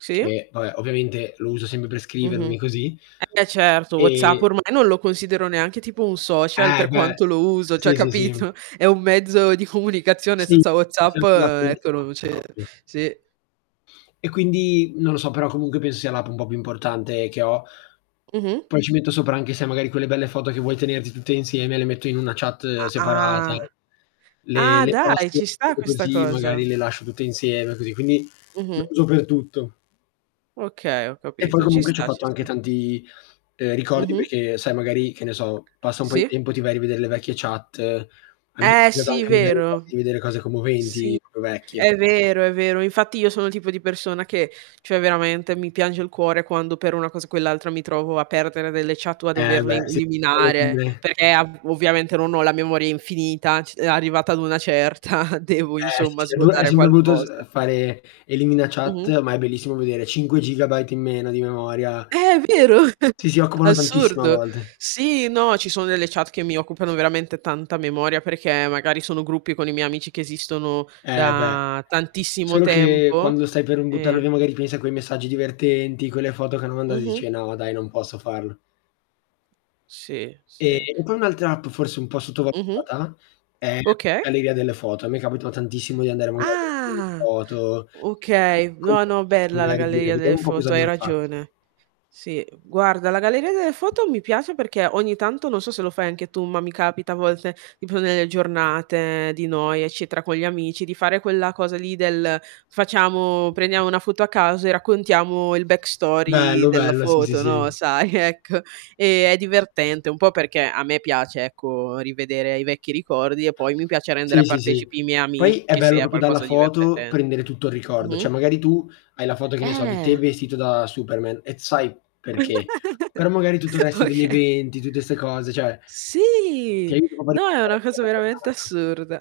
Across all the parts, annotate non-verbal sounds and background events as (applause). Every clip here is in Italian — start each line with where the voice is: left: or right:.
right: Sì.
left: Che vabbè ovviamente, lo uso sempre per scrivermi
right: Mh-mh.
left: così,
right: Eh, certo, WhatsApp
left: e
right: ormai non lo considero neanche tipo un social
left: Eh,
right: per
left: beh
right: quanto lo uso, cioè
left: sì, sì, sì.
right: capito, è un mezzo di comunicazione
left: Sì.
right: senza WhatsApp,
left: (unintelligible) altri
right: ecco non
left: messaggi
right: c'è
left: proprio.
right: sì.
left: E quindi, non lo so però comunque penso sia l'app un po' più importante che ho.
right: Mh-mh.
left: Poi ci metto sopra anche sei magari quelle belle foto che vuoi tenerti tutte insieme, le metto in una chat
right: A
left: separata,
right: Ah.
left: le
right: Ah,
left: le
right: dai
left: passo
right: ci sta questa
left: così
right: cosa.
left: magari le lascio tutte insieme così quindi lo
right: Mh-mh.
left: uso per tutto.
right: Okay, ho
left: E poi
right: capito, ci
left: comunque ci ho
right: sta, ci
left: fatto anche
right: sta.
left: tanti, ehm, ricordi,
right: Mh-mh.
left: perché sai magari che ne so passa un po' di
right: Sì.
left: tempo, ti vai a rivedere le vecchie chat, a me
right: Eh sì,
left: (unintelligible) magari
right: vero.
left: farti rivedere cose
right: Sì
left: commoventi, proprio vecchie.
right: è vero, è vero, infatti io sono il tipo di persona che, cioè veramente mi piange il cuore quando per una cosa o quell'altra mi trovo a perdere delle chat o a
left: Eh
right: doverle
left: beh, sì
right: eliminare,
left: (unintelligible)
right: perché a v ovviamente non ho la memoria infinita, c e arrivata ad una certa devo
left: Eh sì
right: insomma
left: sì. È bru è
right: svuotare
left: sempre brutto s uhm,
right: qualcosa.
left: fare elimina
right: Mh-mh.
left: chat, ma è bellissimo vedere 5 GB in meno di memoria.
right: Eh, vero, (chuckles)
left: Sì, si, occupano tantissimo a
right: assurdo.
left: volte.
right: Sì, no, ci sono delle chat che mi occupano veramente tanta memoria, perché magari sono gruppi con i miei amici che esistono
left: Eh beh,
right: da tantissimo
left: solo che
right: tempo,
left: quando stai per, uhm, buttare
right: e
left: via magari pensi a quei messaggi divertenti, quelle foto che hanno mandato e
right: Mh-mh.
left: dici: "No dai, non posso farlo".
right: Sì,
left: E
right: sì.
left: poi un'altra app forse un po'
right: Mh-mh.
left: sottovalutata, è la
right: Okay.
left: galleria delle foto. A me è capitato tantissimo di andare a vedere delle
right: Ah.
left: foto,
right: Okay, no,
left: (unintelligible)
right: no bella la
left: magari dire:
right: galleria
left: "Vediamo
right: delle
left: un po' cosa
right: foto, hai
left: abbiamo fatto".
right: ragione. Sì guarda, la galleria delle foto mi piace, perché ogni tanto, non so se lo fai anche tu, ma mi capita a volte di prendere le giornate di noi, eccetera con gli amici di fare quella cosa lì del facciamo prendiamo una foto a caso e raccontiamo il backstory
left: Bello,
right: della
left: bello, sì, sì,
right: foto, no,
left: sì.
right: sai, ecco. E, è divertente, un po' perché a me piace ecco rivedere i vecchi ricordi, e poi mi piace rendere
left: Sì,
right: a
left: sì, sì.
right: partecipi i miei
left: Poi, è
right: amici se
left: bello
right: è
left: proprio dalla
right: qualcosa
left: foto,
right: divertente.
left: prendere tutto il ricordo.
right: Mh-mh.
left: Cioè magari tu hai la foto, che ne so, di te
right: Eh.
left: vestito da Superman, e t sai perché. Però
right: (giggles)
left: magari tutto il resto degli
right: Oka
left: eventi, tutte ste cose cioè, ti
right: Sì,
left: aiuta proprio a
right: no, è
left: ricordare
right: una
left: tutta
right: cosa
left: la
right: veramente
left: giornata.
right: assurda.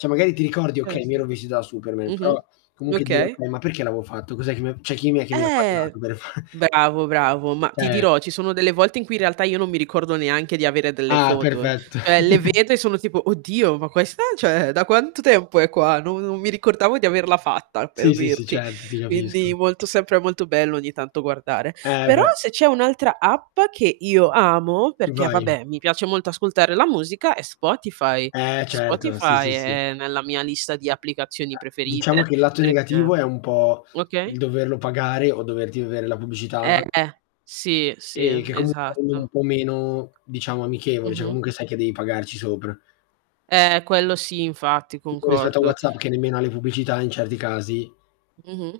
left: Cioè magari ti ricordi: "Okay, mi
right: Certo.
left: ero vestito da Superman," però
right: Mh-mh.
left: comunque dire:
right: Okay.
left: "Okay, ma perché l'avevo fatto? Cos'è che mi cioè chi è mi ha
right: Eh.
left: (unintelligible) per far"
right: Bravo, bravo, ma ti
left: Ce
right: dirò, ci sono delle volte in cui in realtà io non mi ricordo neanche di avere delle
left: Ah,
right: foto.
left: perfetto.
right: Cioè le
left: (chuckles)
right: vedo e sono tipo: "Oddio, ma questa cioè da quanto tempo è qua? No non mi ricordavo di averla fatta", per
left: Sì, sì, sì,
right: dirti.
left: certo, ti
right: Quindi
left: capisco.
right: molto sempre molto bello ogni tanto guardare.
left: Eh
right: Però,
left: beh.
right: se c'è un'altra app che io amo, perché,
left: Vai.
right: vabbè, mi piace molto ascoltare la musica, è Spotify.
left: Eh certo, sì
right: Spotify
left: sì sì.
right: è nella mia lista di applicazioni
left: Diciamo
right: preferite
left: che il lato negativo
right: perché
left: è un po'
right: okay?
left: il doverlo pagare, o doverti vedere la pubblicità
right: Eh. Sì, sì,
left: e che comunque è un
right: esatto.
left: po' meno diciamo amichevole, cioè
right: Mh-mh.
left: comunque sai che devi pagarci sopra.
right: Eh, quello sì infatti,
left: Tipo rispetto a
right: concordo.
left: WhatsApp che nemmeno ha le pubblicità in certi casi.
right: Mh-mh.